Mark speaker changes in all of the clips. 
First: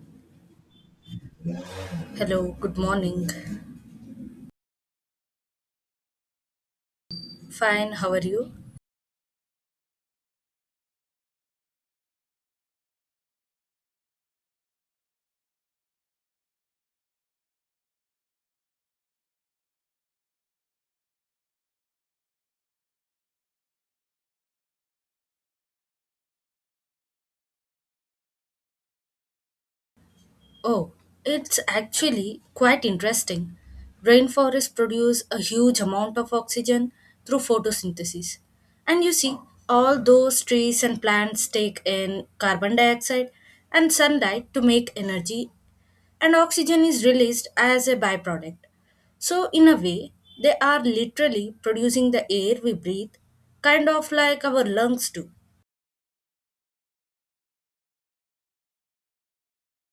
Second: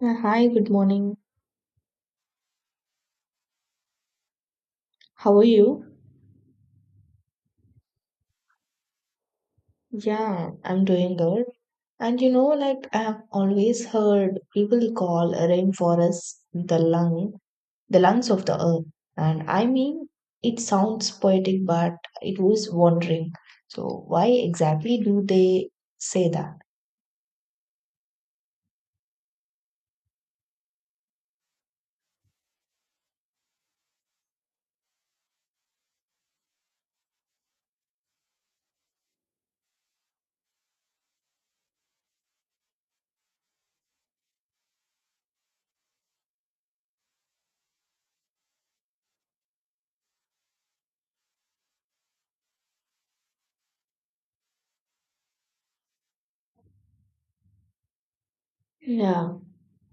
Speaker 1: Hi, good morning.
Speaker 2: Hello, good morning.
Speaker 1: How are you?
Speaker 2: Fine, how are you?
Speaker 1: Yeah, I'm doing good. And you know, like I've always heard people call a rainforest the lungs of the earth. And I mean, it sounds poetic, but it was wondering. So why exactly do they say that?
Speaker 2: Oh, it's actually quite interesting. Rainforests produce a huge amount of oxygen through photosynthesis. And you see, all those trees and plants take in carbon dioxide and sunlight to make energy, and oxygen is released as a byproduct. So, in a way, they are literally producing the air we breathe, kind of like our lungs do.
Speaker 1: Yeah,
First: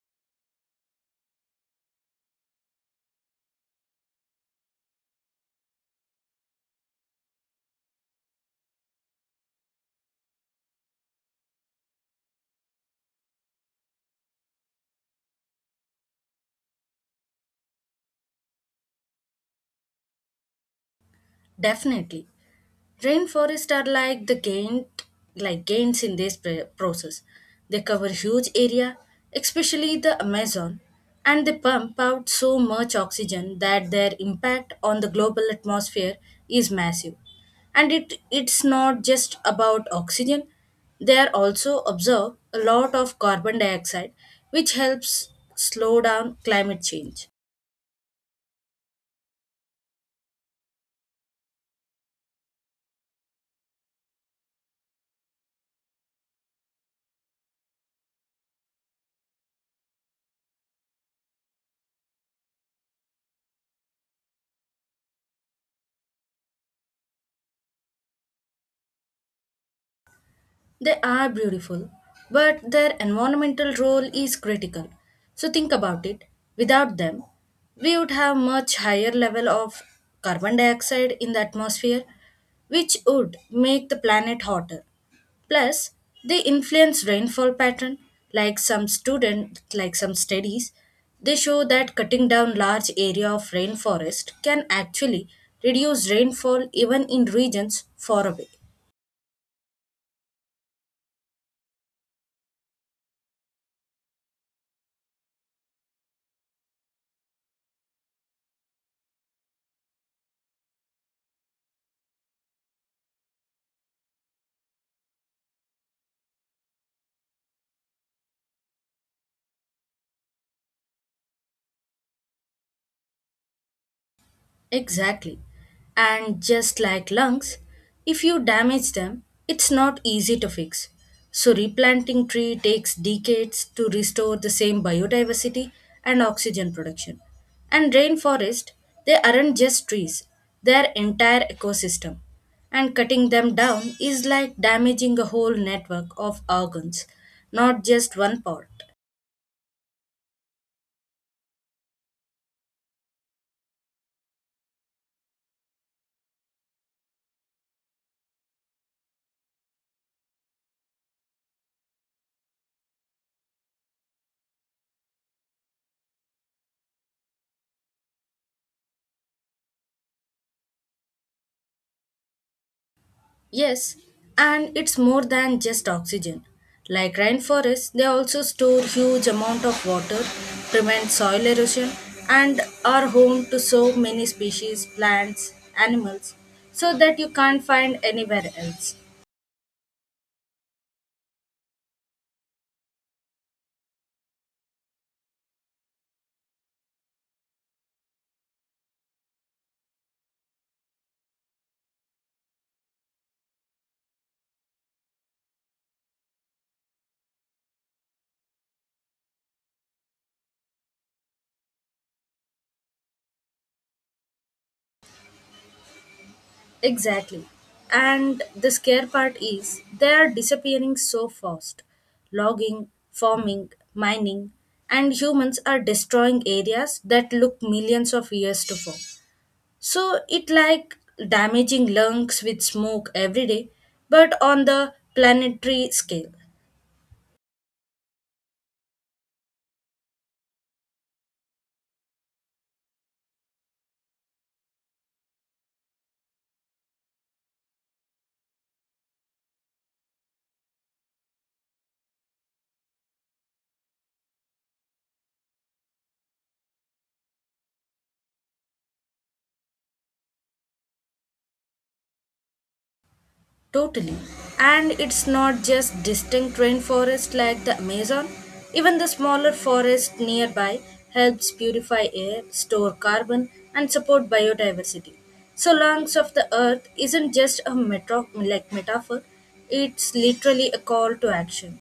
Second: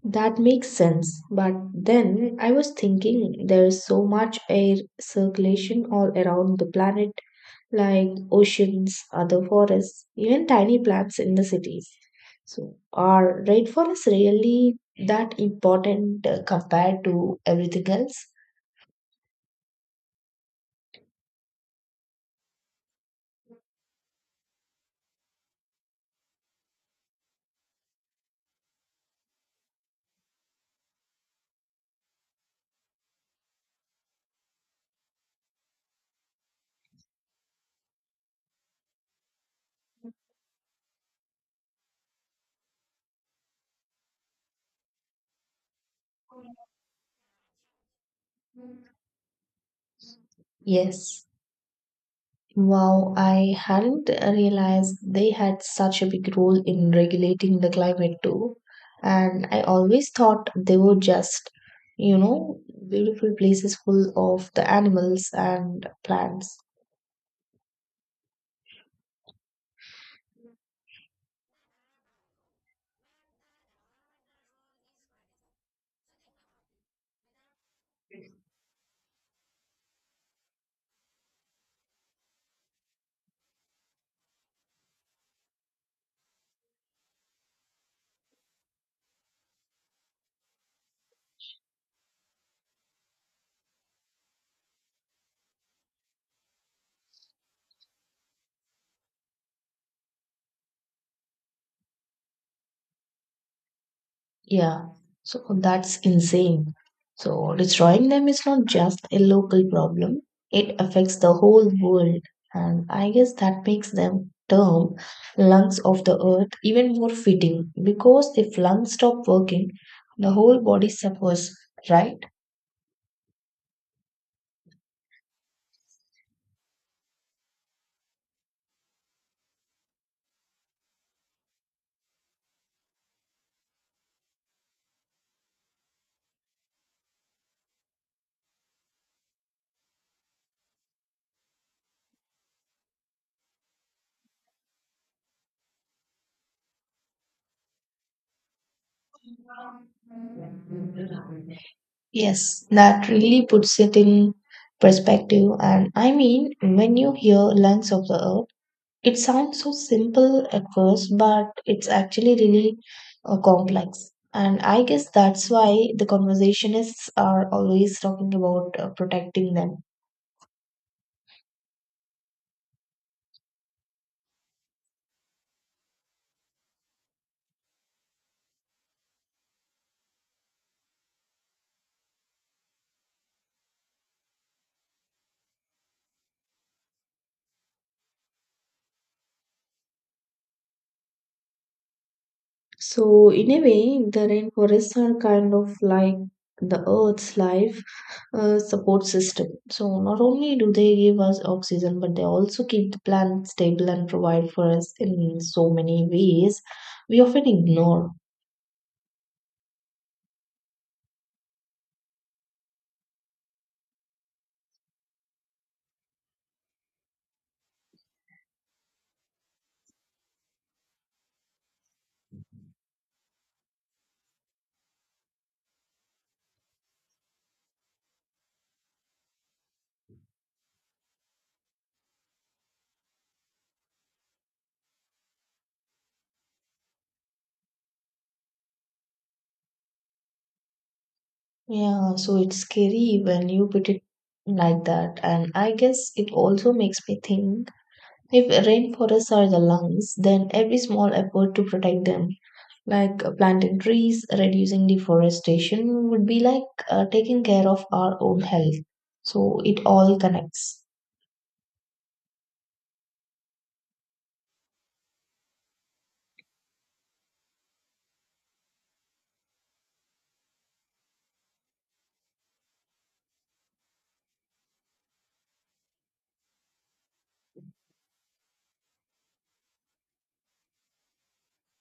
Speaker 1: that makes sense. But then I was thinking there is so much air circulation all around the planet like oceans, other forests, even tiny plants in the cities. So, are rainforests really that important compared to everything else?
Speaker 2: Definitely. Rainforests are like gains in this process. They cover huge area, especially the Amazon, and they pump out so much oxygen that their impact on the global atmosphere is massive. And it's not just about oxygen. They are also absorb a lot of carbon dioxide, which helps slow down climate change.
Speaker 1: Yes. Wow, I hadn't realized they had such a big role in regulating the climate too. And I always thought they were just, you know, beautiful places full of the animals and plants.
Speaker 2: They are beautiful, but their environmental role is critical. So think about it. Without them, we would have much higher level of carbon dioxide in the atmosphere, which would make the planet hotter. Plus, they influence rainfall pattern. Like some studies, they show that cutting down large area of rainforest can actually reduce rainfall even in regions far away.
Speaker 1: Yeah, so that's insane. So destroying them is not just a local problem, it affects the whole world. And I guess that makes them term lungs of the earth even more fitting because if lungs stop working, the whole body suffers, right?
Speaker 2: Exactly. And just like lungs, if you damage them, it's not easy to fix. So replanting tree takes decades to restore the same biodiversity and oxygen production. And rainforest, they aren't just trees, they're entire ecosystem. And cutting them down is like damaging a whole network of organs, not just one part.
Speaker 1: Yes, that really puts it in perspective. And I mean, when you hear lungs of the earth, it sounds so simple at first, but it's actually really complex. And I guess that's why the conversationists are always talking about protecting them.
Speaker 2: Yes, and it's more than just oxygen. Like rainforests, they also store huge amount of water, prevent soil erosion, and are home to so many species, plants, animals, so that you can't find anywhere else.
Speaker 1: So, in a way, the rainforests are kind of like the Earth's life support system. So, not only do they give us oxygen, but they also keep the planet stable and provide for us in so many ways we often ignore.
Speaker 2: Exactly. And the scare part is they are disappearing so fast. Logging, farming, mining, and humans are destroying areas that look millions of years to form. So it like damaging lungs with smoke every day, but on the planetary scale,
Speaker 1: Yeah, so it's scary when you put it like that. And I guess it also makes me think if rainforests are the lungs, then every small effort to protect them, like planting trees, reducing deforestation, would be like taking care of our own health. So it all connects.
Speaker 2: totally. And it's not just distinct rainforest like the Amazon. Even the smaller forest nearby helps purify air, store carbon, and support biodiversity. So lungs of the earth isn't just a metaphor; it's literally a call to action.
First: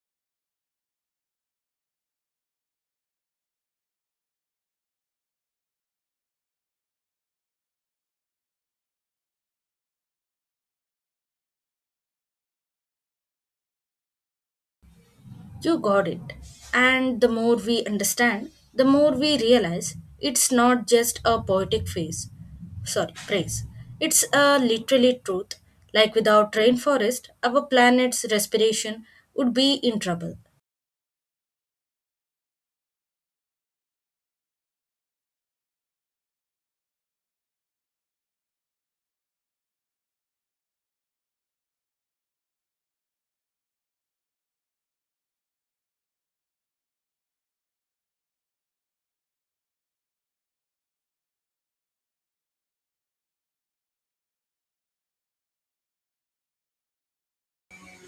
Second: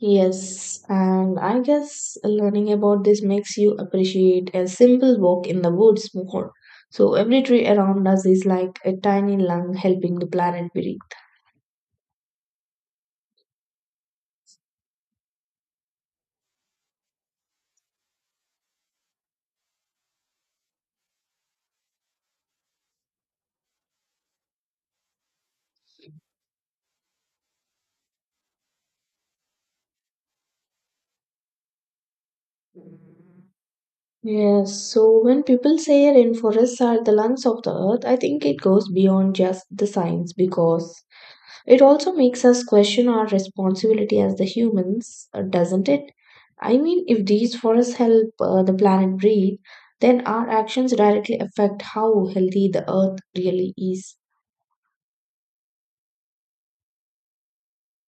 Speaker 1: Yes, and I guess learning about this makes you appreciate a simple walk in the woods more. So every tree around us is like a tiny lung helping the planet breathe.
Speaker 2: You got it. And the more we understand, the more we realize it's not just a poetic phrase. Sorry, praise. It's a literally truth. Like without rainforest, our planet's respiration would be in trouble.
Speaker 1: Yes, so when people say rainforests are the lungs of the earth, I think it goes beyond just the science because it also makes us question our responsibility as the humans, doesn't it? I mean, if these forests help the planet breathe, then our actions directly affect how healthy the earth really is.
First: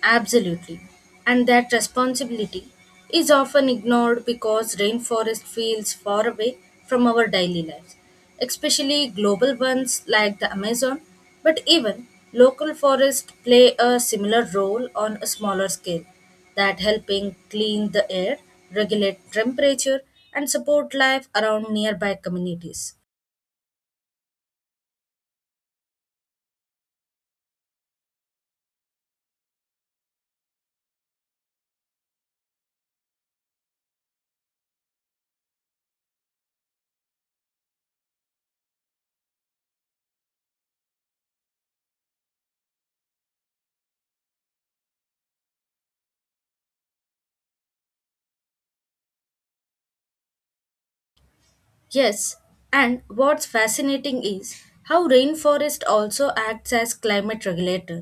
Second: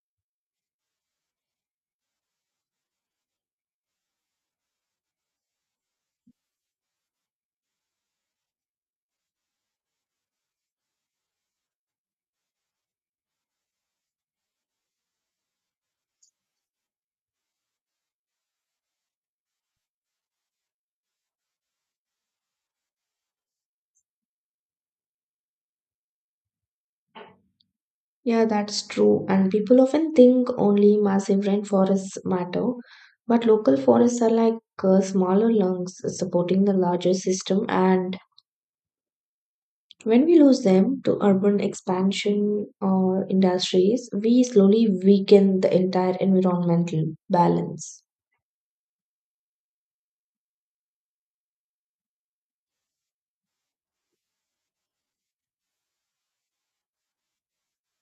Speaker 2: Absolutely. And that responsibility is often ignored because rainforest feels far away from our daily lives, especially global ones like the Amazon, but even local forests play a similar role on a smaller scale, that helping clean the air, regulate temperature and support life around nearby communities.
Speaker 1: Yeah, that's true. And people often think only massive rainforests matter, but local forests are like smaller lungs supporting the larger system. And when we lose them to urban expansion or industries, we slowly weaken the entire environmental balance.
Speaker 2: Yes, and what's fascinating is how rainforest also acts as climate regulator.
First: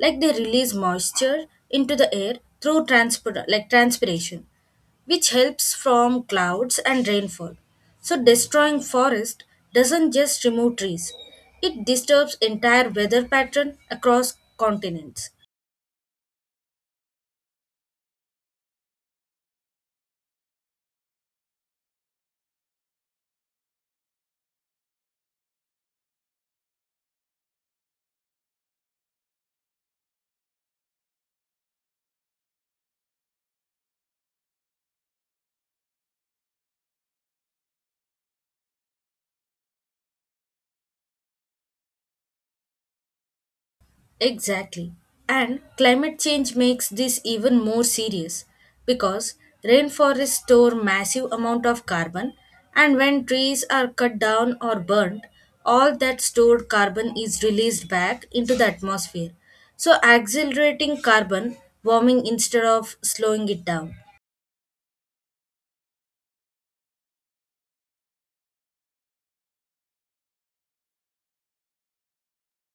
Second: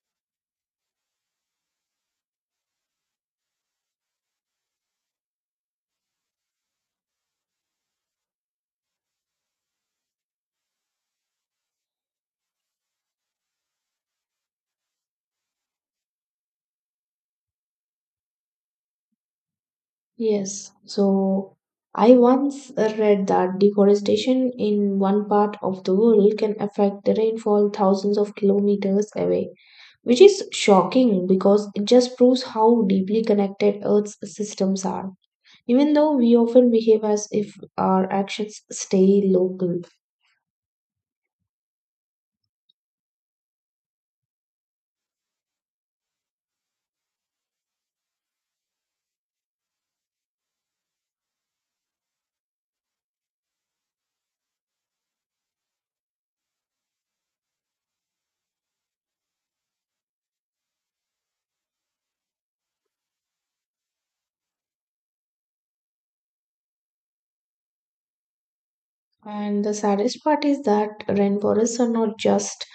Speaker 2: Like they release moisture into the air through transpiration, which helps from clouds and rainfall. So destroying forest doesn't just remove trees, it disturbs entire weather pattern across continents.
Speaker 1: Yes. So I once read that deforestation in one part of the world can affect the rainfall thousands of kilometers away, which is shocking because it just proves how deeply connected Earth's systems are, even though we often behave as if our actions stay local.
Speaker 2: Exactly. And climate change makes this even more serious because rainforests store massive amount of carbon and when trees are cut down or burnt, all that stored carbon is released back into the atmosphere. So accelerating carbon warming instead of slowing it down.
Speaker 1: And the saddest part is that rainforests are not just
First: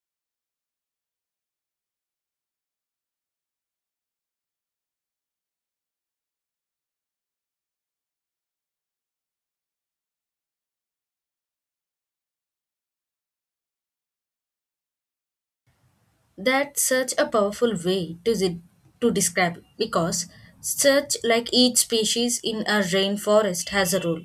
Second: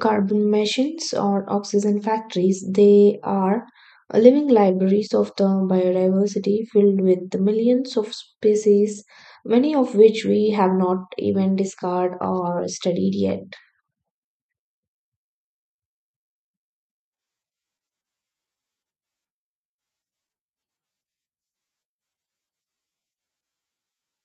Speaker 1: carbon machines or oxygen factories, they are living libraries of the biodiversity filled with millions of species, many of which we have not even discovered or studied yet.
Speaker 2: That's such a powerful way to describe it because such like each species in a rainforest has a role,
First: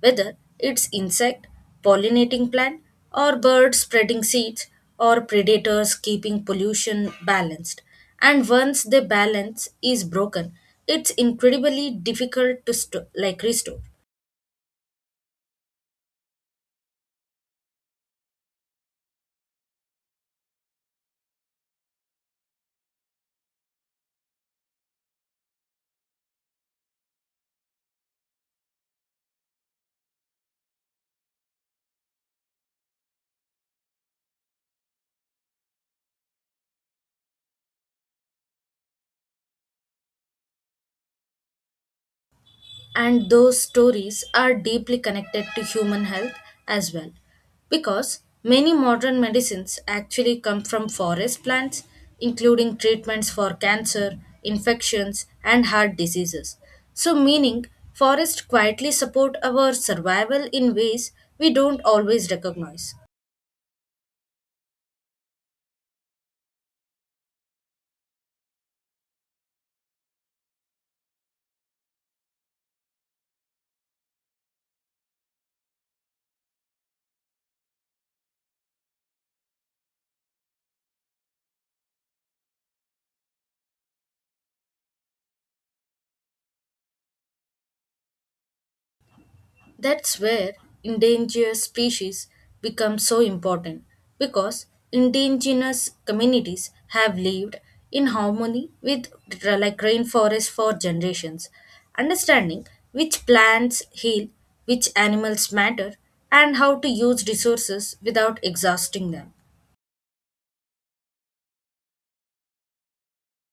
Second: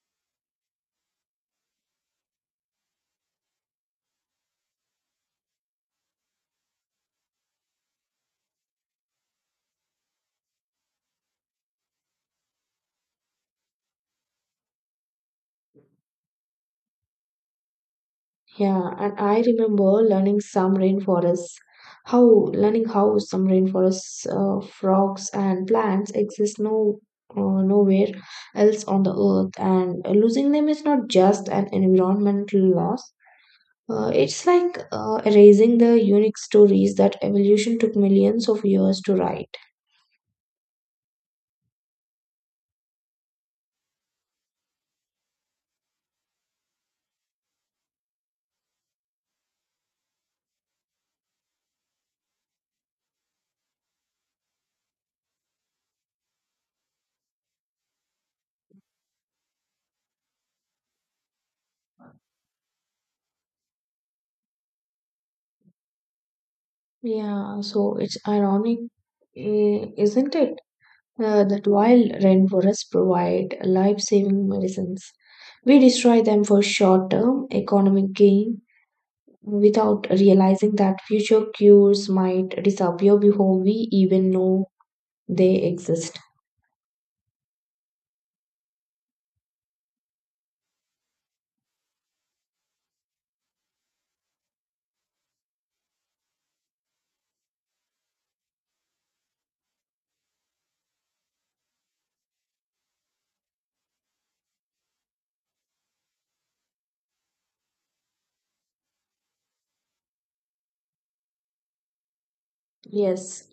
Speaker 2: whether it's insect, pollinating plant, or bird spreading seeds, or predators keeping pollution balanced. And once the balance is broken, it's incredibly difficult to restore.
Speaker 1: Yeah, and I remember learning some rainforests, how learning how some rainforests, frogs and plants exist no nowhere else on the earth, and losing them is not just an environmental loss. It's like erasing the unique stories that evolution took millions of years to write.
Speaker 2: And those stories are deeply connected to human health as well because many modern medicines actually come from forest plants including treatments for cancer infections and heart diseases so meaning forests quietly support our survival in ways we don't always recognize.
Speaker 1: Yeah, so it's ironic, eh, isn't it? That wild rainforests provide life saving medicines, we destroy them for short term economic gain without realizing that future cures might disappear before we even know they exist.
Speaker 2: That's where endangered species become so important because indigenous communities have lived in harmony with rainforest for generations. Understanding which plants heal, which animals matter, and how to use resources without exhausting them.
Speaker 1: Yes,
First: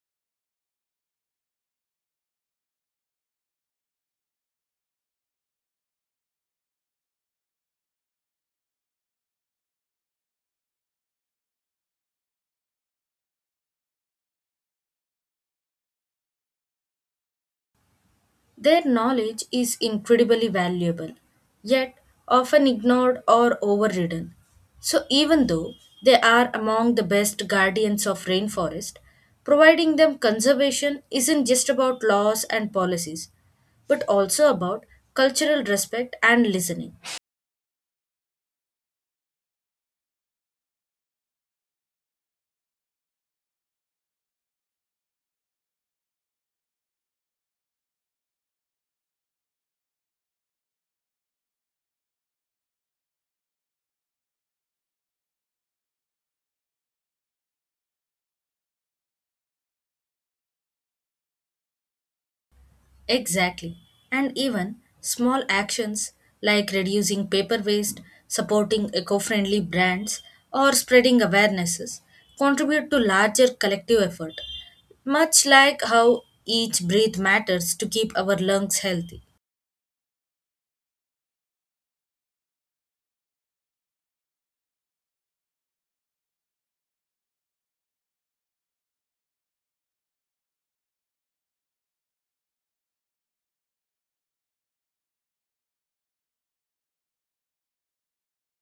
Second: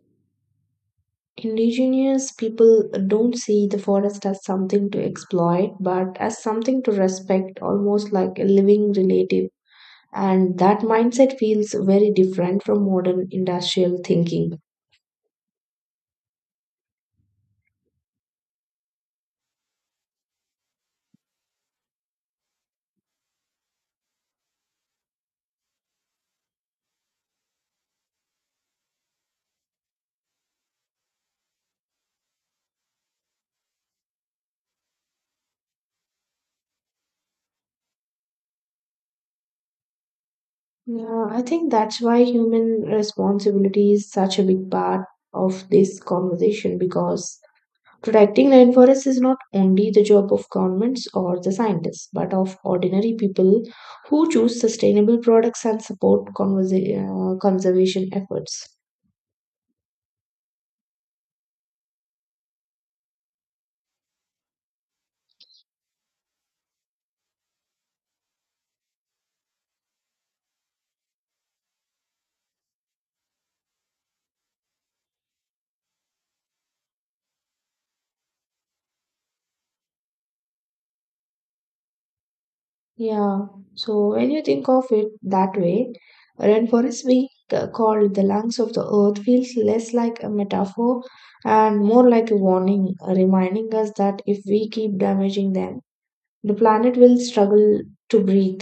Speaker 1: indigenous people don't see the forest as something to exploit but as something to respect, almost like a living relative. And that mindset feels very different from modern industrial thinking.
Speaker 2: Their knowledge is incredibly valuable, yet often ignored or overridden. So, even though they are among the best guardians of rainforest, providing them conservation isn't just about laws and policies, but also about cultural respect and listening.
Speaker 1: Yeah, I think that's why human responsibility is such a big part of this conversation because protecting rainforests is not only the job of governments or the scientists, but of ordinary people who choose sustainable products and support conservation efforts.
Speaker 2: Exactly. And even small actions like reducing paper waste, supporting eco friendly brands, or spreading awarenesses contribute to larger collective effort, much like how each breath matters to keep our lungs healthy.
Speaker 1: Yeah, so when you think of it that way, rainforest being called the lungs of the earth feels less like a metaphor and more like a warning, reminding us that if we keep damaging them, the planet will struggle to breathe.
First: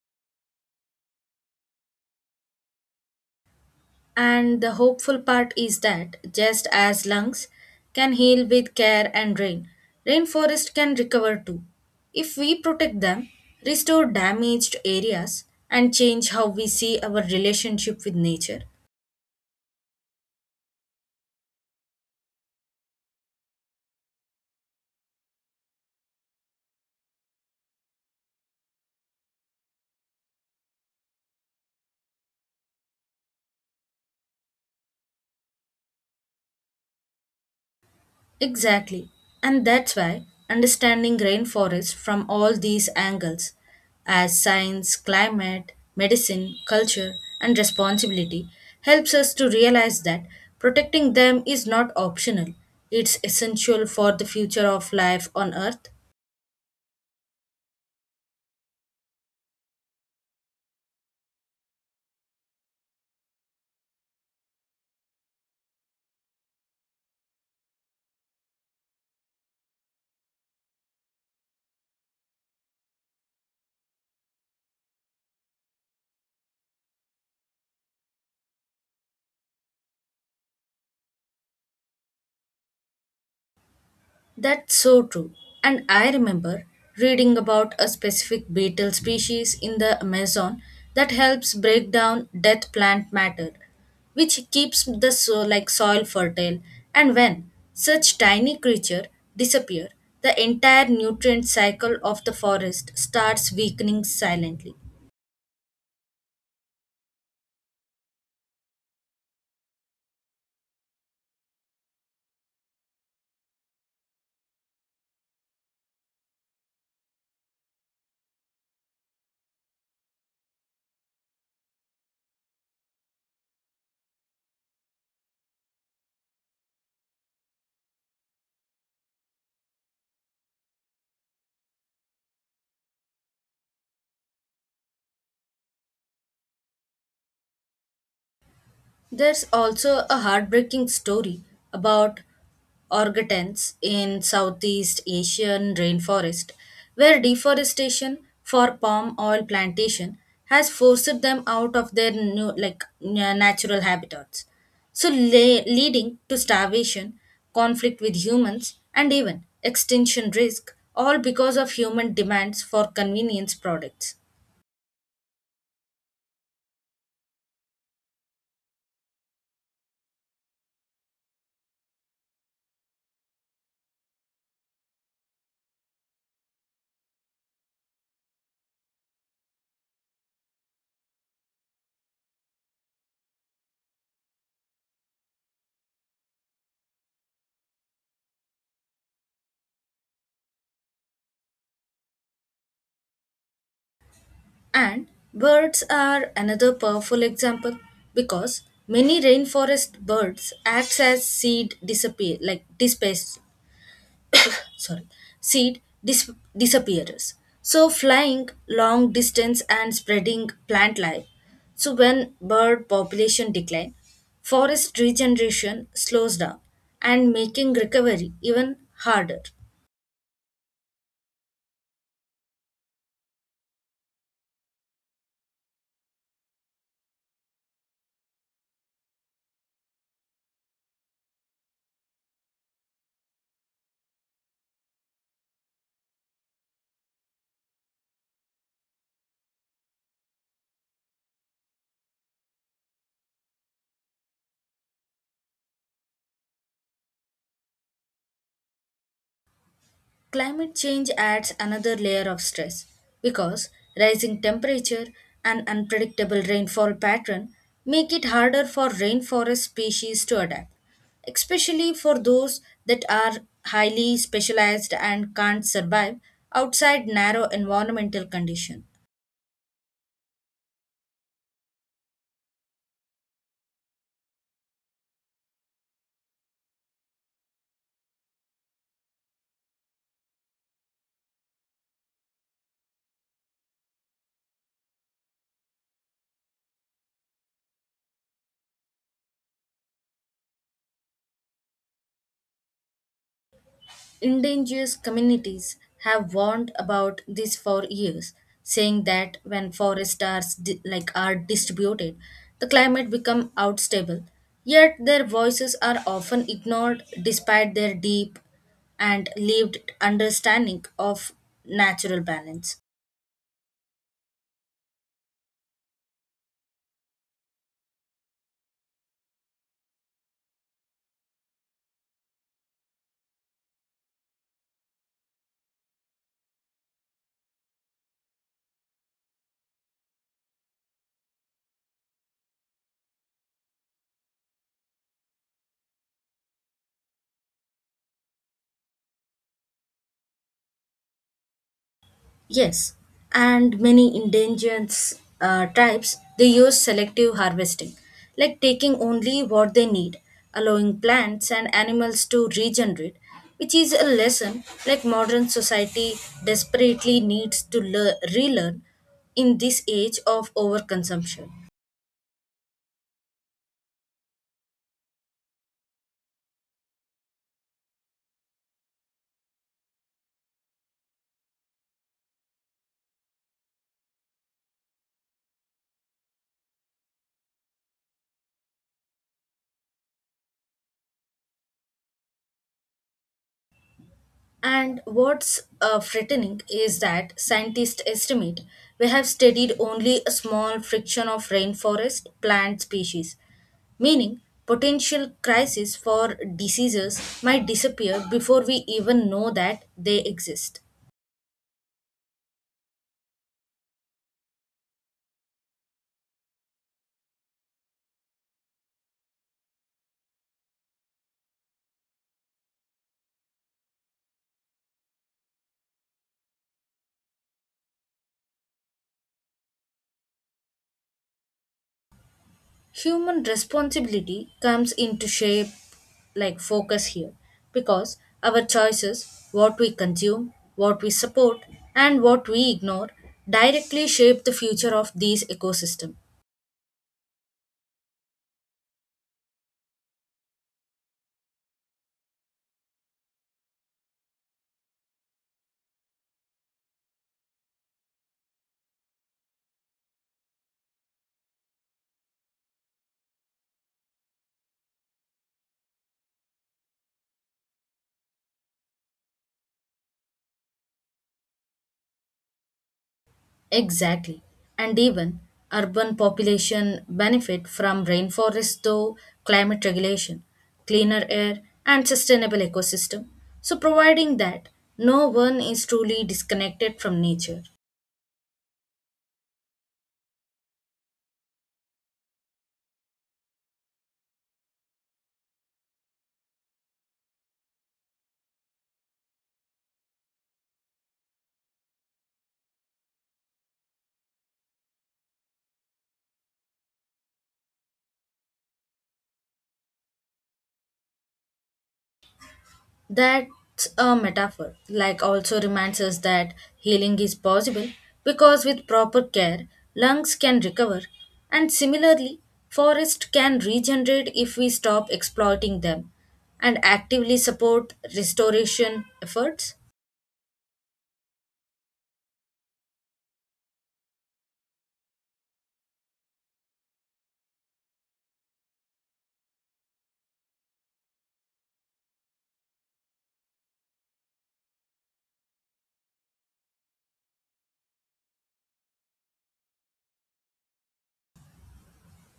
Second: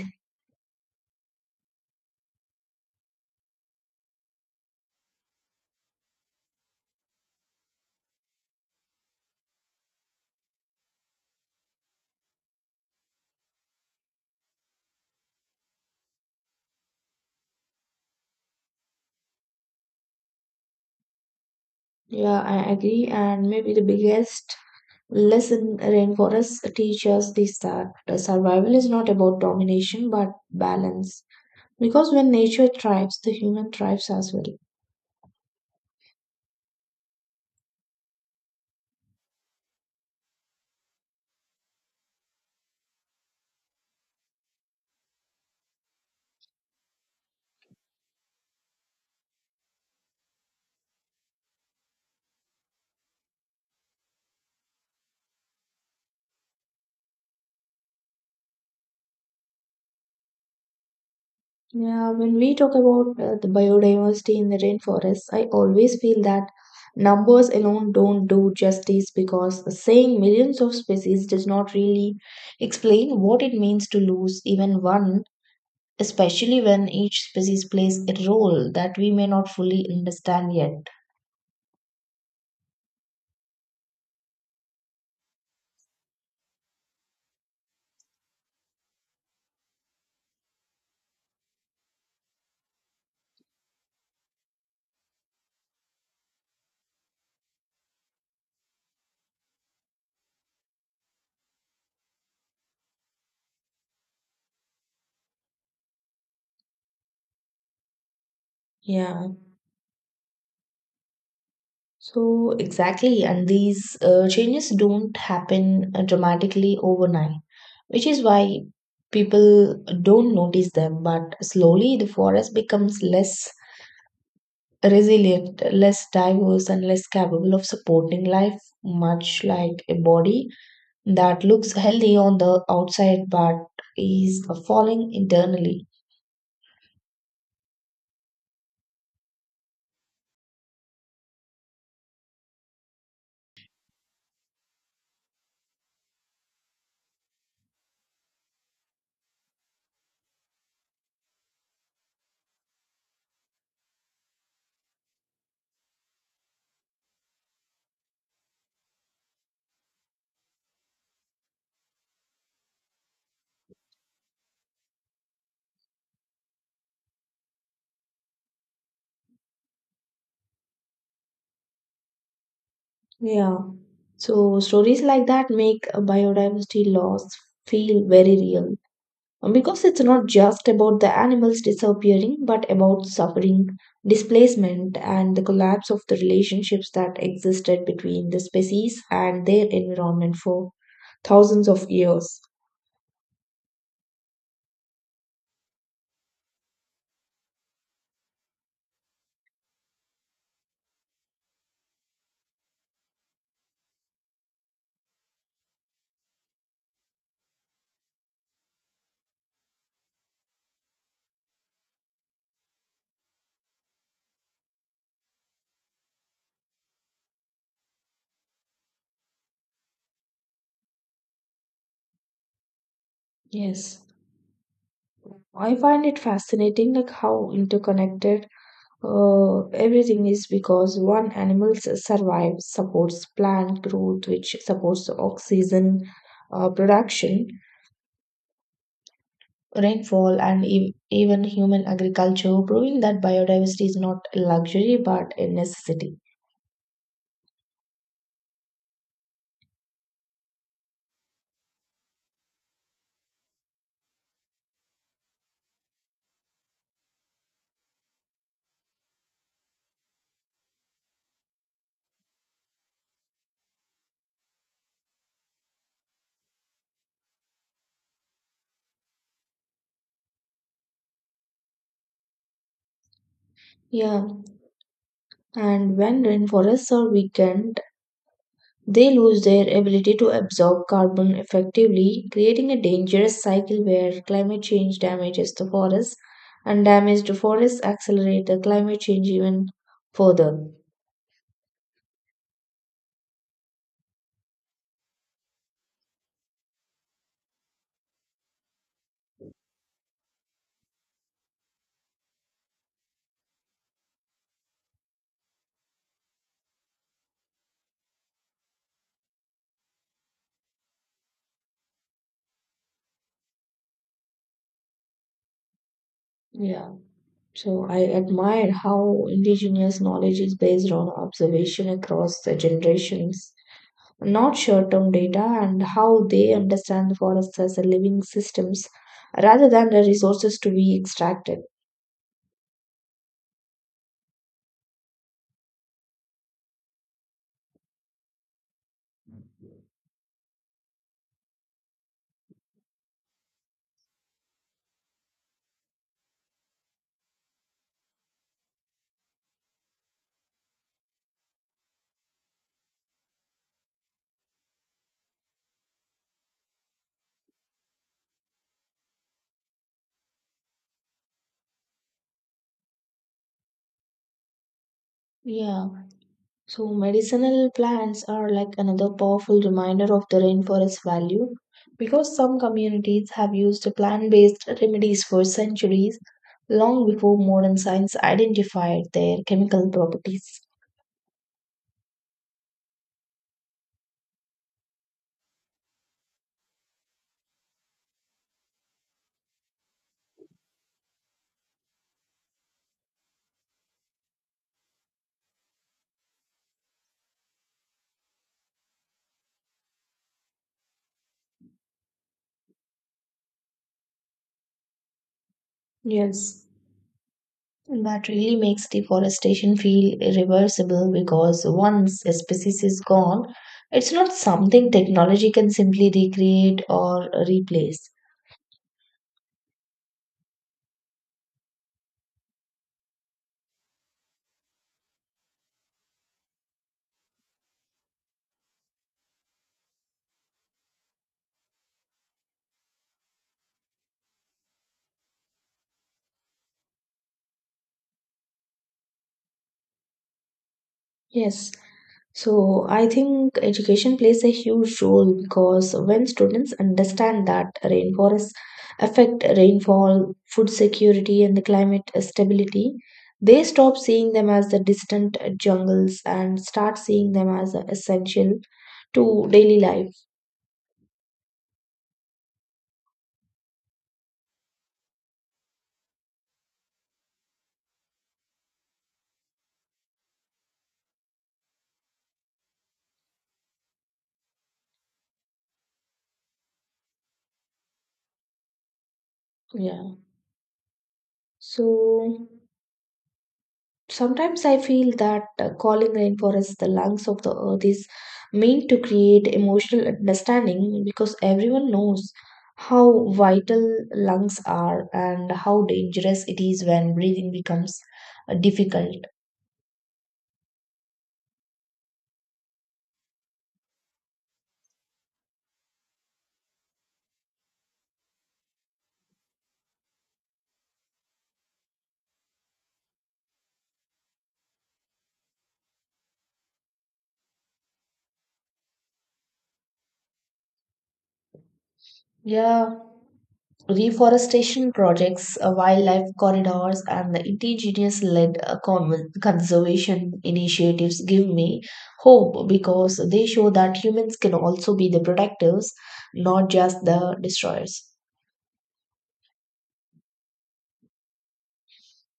Speaker 2: And the hopeful part is that just as lungs can heal with care and rain, rainforest can recover too. If we protect them, restore damaged areas, and change how we see our relationship with nature,
Speaker 1: Yeah, I agree. And maybe the biggest lesson rainforests teach us is that survival is not about domination but balance, because when nature thrives, the human thrives as well.
Speaker 2: exactly. And that's why understanding rainforests from all these angles, as science, climate, medicine, culture, and responsibility, helps us to realize that protecting them is not optional. It's essential for the future of life on Earth.
Speaker 1: Yeah, when we talk about the biodiversity in the rainforest, I always feel that numbers alone don't do justice because saying millions of species does not really explain what it means to lose even one, especially when each species plays a role that we may not fully understand yet.
Speaker 2: That's so true. And I remember reading about a specific beetle species in the Amazon that helps break down dead plant matter, which keeps the soil fertile. And when such tiny creature disappear, the entire nutrient cycle of the forest starts weakening silently.
Speaker 1: Yeah. So, exactly, and these changes don't happen dramatically overnight, which is why people don't notice them. But slowly, the forest becomes less resilient, less diverse, and less capable of supporting life, much like a body that looks healthy on the outside but is falling internally.
Speaker 2: There's also a heartbreaking story about orangutans in Southeast Asian rainforest, where deforestation for palm oil plantation has forced them out of their natural habitats, so leading to starvation, conflict with humans, and even extinction risk, all because of human demands for convenience products.
Speaker 1: Yeah. So, stories like that make biodiversity loss feel very real. Because it's not just about the animals disappearing but about suffering displacement and the collapse of the relationships that existed between the species and their environment for thousands of years.
Speaker 2: And birds are another powerful example because many rainforest birds act as seed disappear like dispace sorry seed dis- disappearers. So flying long distance and spreading plant life. So when bird population decline, forest regeneration slows down and making recovery even harder.
Speaker 1: Yes, I find it fascinating like how interconnected everything is because one animal survives supports plant growth which supports oxygen production, rainfall, and even human agriculture, proving that biodiversity is not a luxury but a necessity.
Speaker 2: Climate change adds another layer of stress because rising temperature and unpredictable rainfall pattern make it harder for rainforest species to adapt, especially for those that are highly specialized and can't survive outside narrow environmental conditions.
Speaker 1: Yeah, and when rainforests are weakened, they lose their ability to absorb carbon effectively, creating a dangerous cycle where climate change damages the forests and damaged forests accelerate the climate change even further.
Speaker 2: Indigenous communities have warned about this for years, saying that when forests are distributed, the climate become unstable. Yet their voices are often ignored despite their deep and lived understanding of natural balance.
Speaker 1: Yeah, so I admire how indigenous knowledge is based on observation across the generations, not short-term data, and how they understand the forests as a living systems rather than the resources to be extracted.
Speaker 2: Yes, and many endangered tribes they use selective harvesting, like taking only what they need, allowing plants and animals to regenerate, which is a lesson like modern society desperately needs to relearn in this age of overconsumption.
Speaker 1: Yeah, so medicinal plants are like another powerful reminder of the rainforest value because some communities have used plant-based remedies for centuries long before modern science identified their chemical properties.
Speaker 2: And what's frightening is that scientists estimate we have studied only a small fraction of rainforest plant species, meaning potential crises for diseases might disappear before we even know that they exist.
Speaker 1: Yes, that really makes deforestation feel irreversible because once a species is gone, it's not something technology can simply recreate or replace.
Speaker 2: Human responsibility comes into shape like focus here because our choices, what we consume, what we support, and what we ignore directly shape the future of these ecosystem.
Speaker 1: Yes, so I think education plays a huge role because when students understand that rainforests affect rainfall, food security, and the climate stability, they stop seeing them as the distant jungles and start seeing them as essential to daily life.
Speaker 2: Exactly. And even urban population benefit from rainforest though climate regulation, cleaner air and sustainable ecosystem. So providing that no one is truly disconnected from nature.
Speaker 1: Yeah. So sometimes I feel that calling rainforest the lungs of the earth is meant to create emotional understanding because everyone knows how vital lungs are and how dangerous it is when breathing becomes difficult.
Speaker 2: That's a metaphor, like also reminds us that healing is possible because with proper care, lungs can recover, and similarly, forests can regenerate if we stop exploiting them and actively support restoration efforts.
Speaker 1: Yeah, reforestation projects, wildlife corridors, and the indigenous led conservation initiatives give me hope because they show that humans can also be the protectors, not just the destroyers.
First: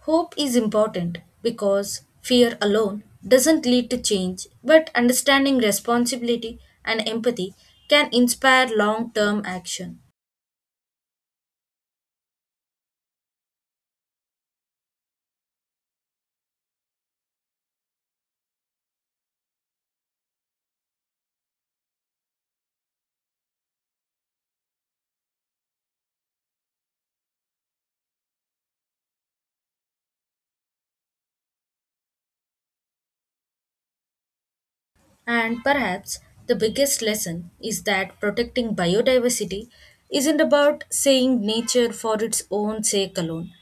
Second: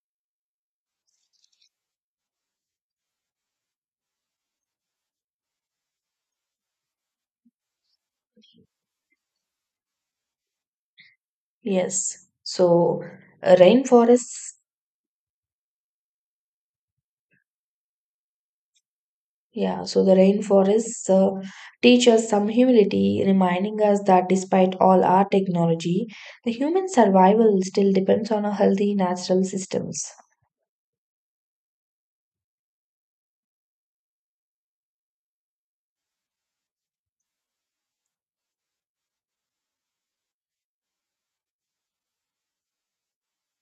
Speaker 2: Hope is important because fear alone doesn't lead to change, but understanding responsibility and empathy can inspire long term action.
Speaker 1: Yes. So uh, rainforests, yeah, so the rainforests teach us some humility, reminding us that despite all our technology, the human survival still depends on a healthy natural systems.
Speaker 2: And perhaps the biggest lesson is that protecting biodiversity isn't about saying nature for its own sake alone,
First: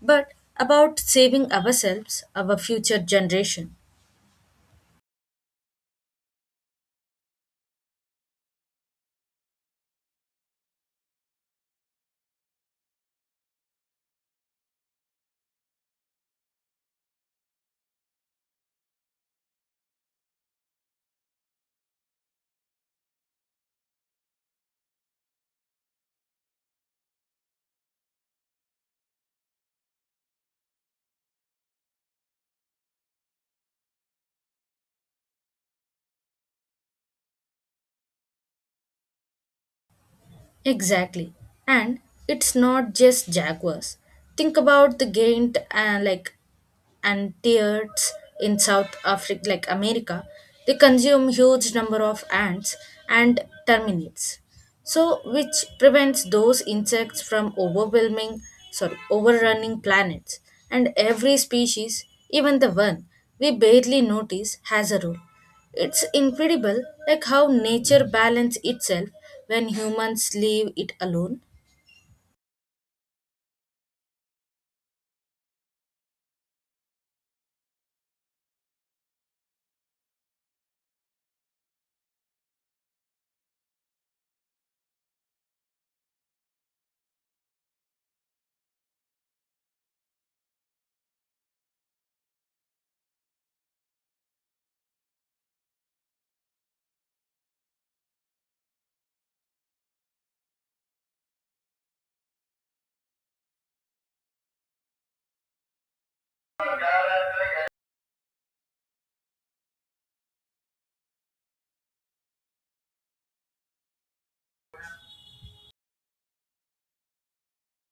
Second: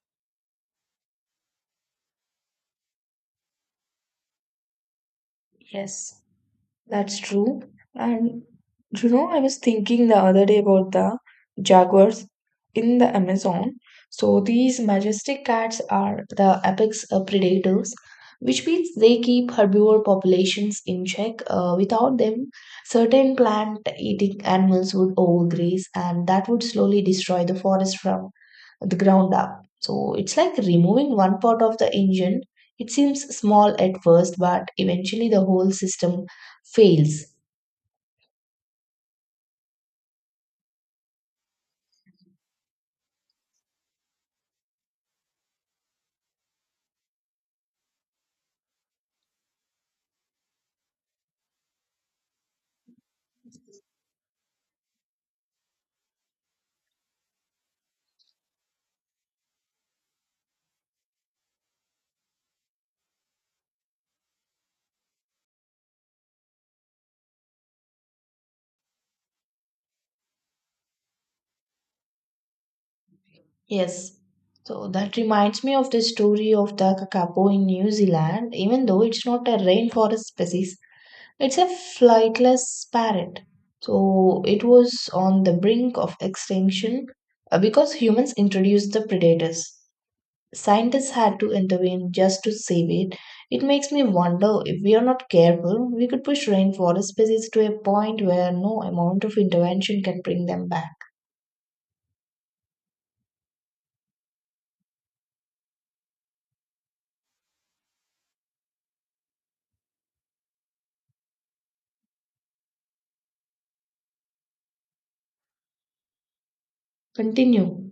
Speaker 2: but about saving ourselves, our future generation.
Speaker 1: Yes. That's true. And you know, I was thinking the other day about the jaguars in the Amazon. So these majestic cats are the apex predators, which means they keep herbivore populations in check. Without them, certain plant-eating animals would overgraze, and that would slowly destroy the forest from the ground up. So it's like removing one part of the engine. It seems small at first, but eventually the whole system fails.
Speaker 2: Exactly. And it's not just jaguars. Think about the giant, like and tears in South Africa, like America, they consume huge number of ants and termites. So, which prevents those insects from overrunning planets. And every species, even the one we barely notice, has a role. It's incredible like how nature balance itself when humans leave it alone.
Speaker 1: Yes. So that reminds me of the story of the kakapo in New Zealand. Even though it's not a rainforest species, it's a flightless parrot. So it was on the brink of extinction because humans introduced the predators. Scientists had to intervene just to save it. It makes me wonder if we are not careful, we could push rainforest species to a point where no amount of intervention can bring them back. Continue.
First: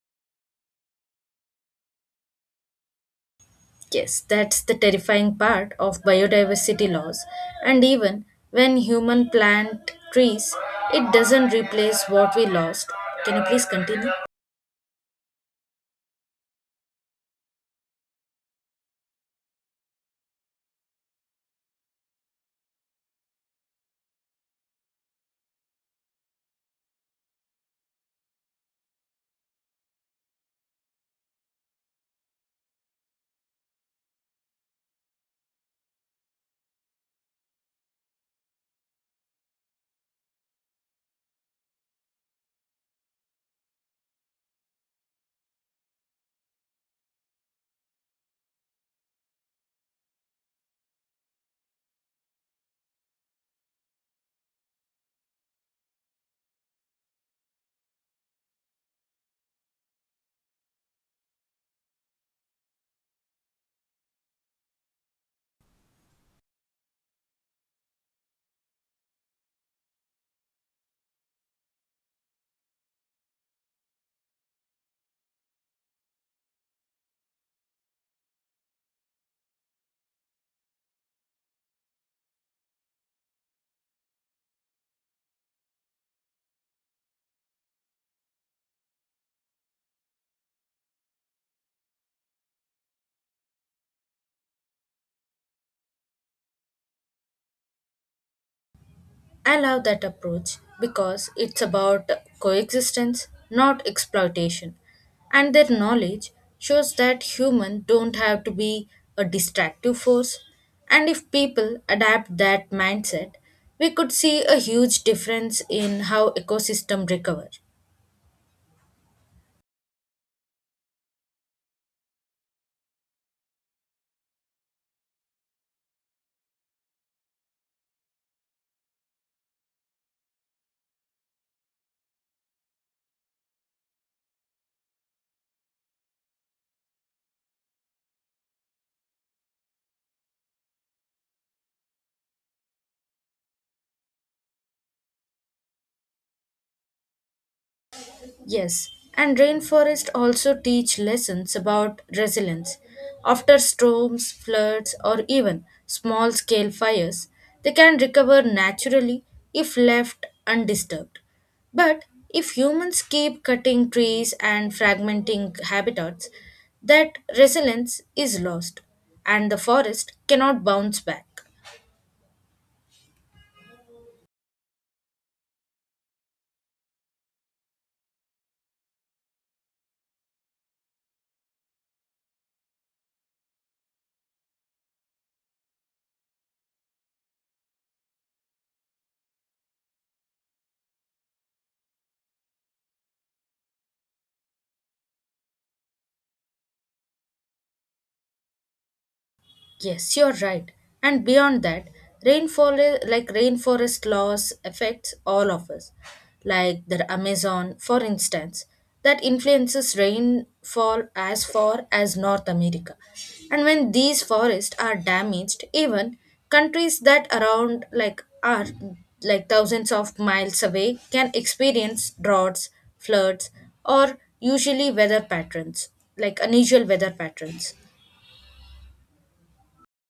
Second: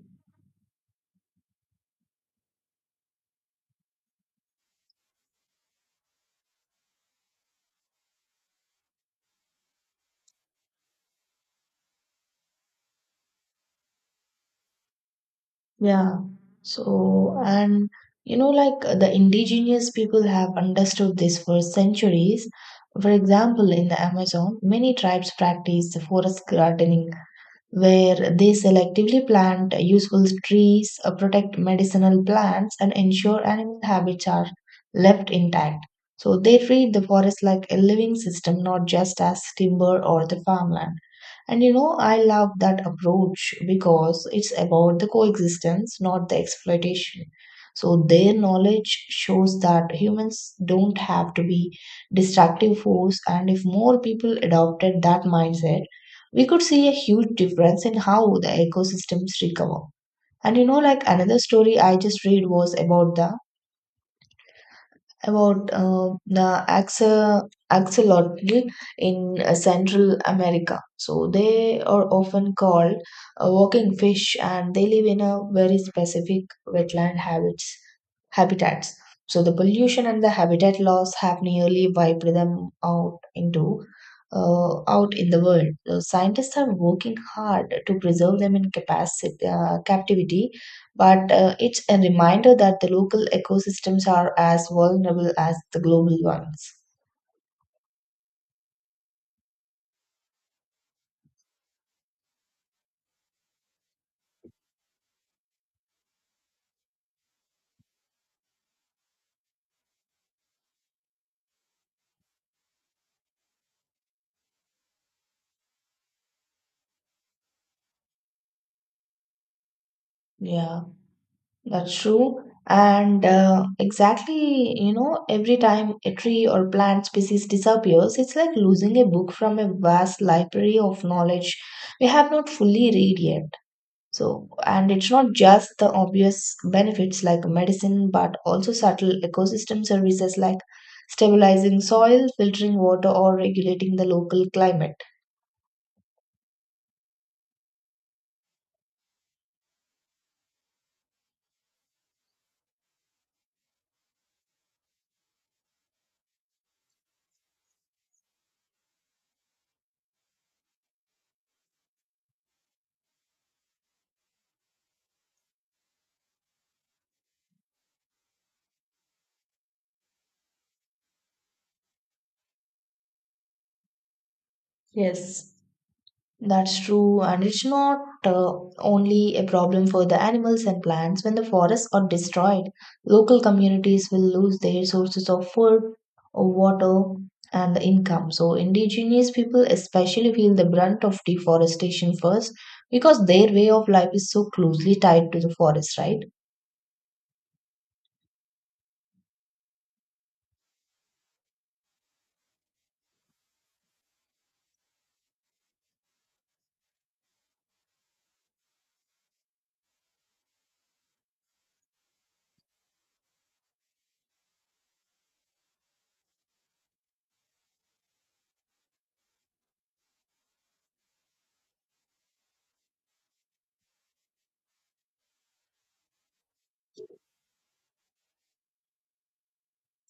Speaker 2: Yes, that's the terrifying part of biodiversity loss. And even when human plant trees, it doesn't replace what we lost. Can you please continue?
Speaker 1: Yeah. So, and you know, like the indigenous people have understood this for centuries. For example, in the Amazon, many tribes practice the forest gardening where they selectively plant useful trees, protect medicinal plants, and ensure animal habits are left intact. So they treat the forest like a living system, not just as timber or the farmland. And you know, I love that approach because it's about the coexistence, not the exploitation. So their knowledge shows that humans don't have to be destructive force, and if more people adopted that mindset, we could see a huge difference in how the ecosystems recover. And you know, like another story I just read was about the axolotl in Central America. So they are often called walking fish, and they live in a very specific wetland habits habitats. So the pollution and the habitat loss have nearly wiped them out into out in the world. So scientists are working hard to preserve them in captivity, but it's a reminder that the local ecosystems are as vulnerable as the global ones.
Speaker 2: I love that approach because it's about coexistence, not exploitation. And their knowledge shows that humans don't have to be a distractive force. And if people adapt that mindset, we could see a huge difference in how ecosystem recover.
Speaker 1: Yeah, that's true. And exactly, you know, every time a tree or plant species disappears, it's like losing a book from a vast library of knowledge we have not fully read yet. So, and it's not just the obvious benefits like medicine, but also subtle ecosystem services like stabilizing soil, filtering water, or regulating the local climate.
Speaker 2: Yes, and rainforest also teach lessons about resilience. After storms, floods, or even small scale fires, they can recover naturally if left undisturbed. But if humans keep cutting trees and fragmenting habitats, that resilience is lost and the forest cannot bounce back.
Speaker 1: Yes, that's true, and it's not uh, only a problem for the animals and plants. When the forests are destroyed, local communities will lose their sources of food, water, and the income. So, indigenous people especially feel the brunt of deforestation first because their way of life is so closely tied to the forest, right?
Speaker 2: Yes, you're right. And beyond that, rainforest loss affects all of us. Like the Amazon, for instance, that influences rainfall as far as North America. And when these forests are damaged, even countries that around like are like thousands of miles away can experience droughts, floods, or usually weather patterns, like unusual weather patterns.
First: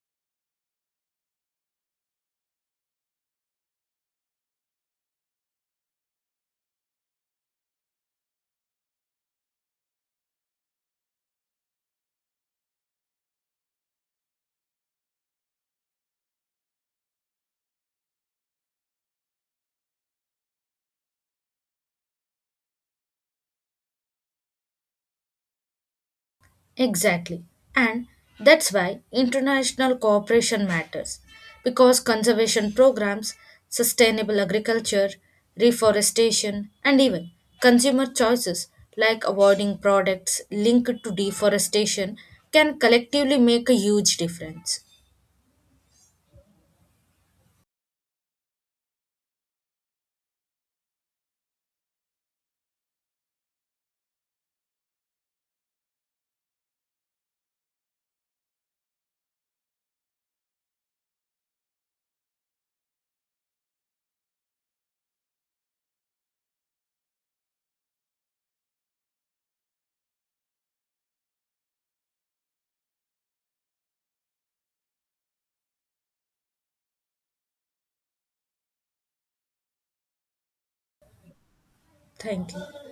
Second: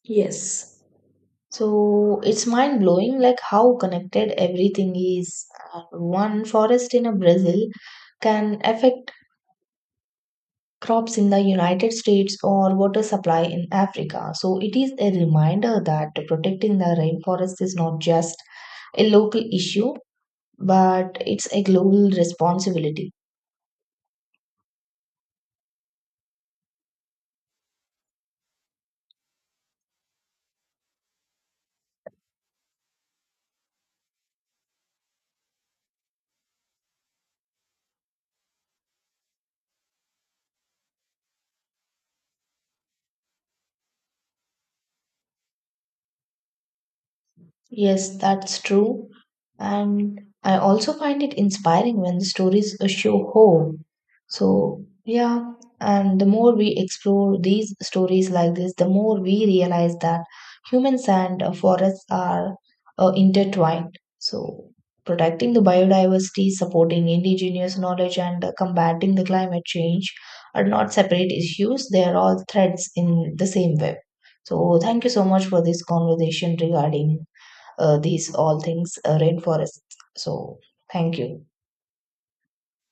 Speaker 1: Yes. So it's mind blowing, like how connected everything is. One forest in a Brazil can affect crops in the United States or water supply in Africa. So it is a reminder that protecting the rainforest is not just a local issue, but it's a global responsibility.
Speaker 2: Exactly. And that's why international cooperation matters because conservation programs, sustainable agriculture, reforestation, and even consumer choices like avoiding products linked to deforestation can collectively make a huge difference.
Speaker 1: Yes, that's true. And I also find it inspiring when the stories show hope. So, yeah, and the more we explore these stories like this, the more we realize that humans and forests are intertwined. So, protecting the biodiversity, supporting indigenous knowledge, and combating the climate change are not separate issues, they are all threads in the same web. So, thank you so much for this conversation regarding these all things rainforests, so thank you.
Speaker 2: Thank you.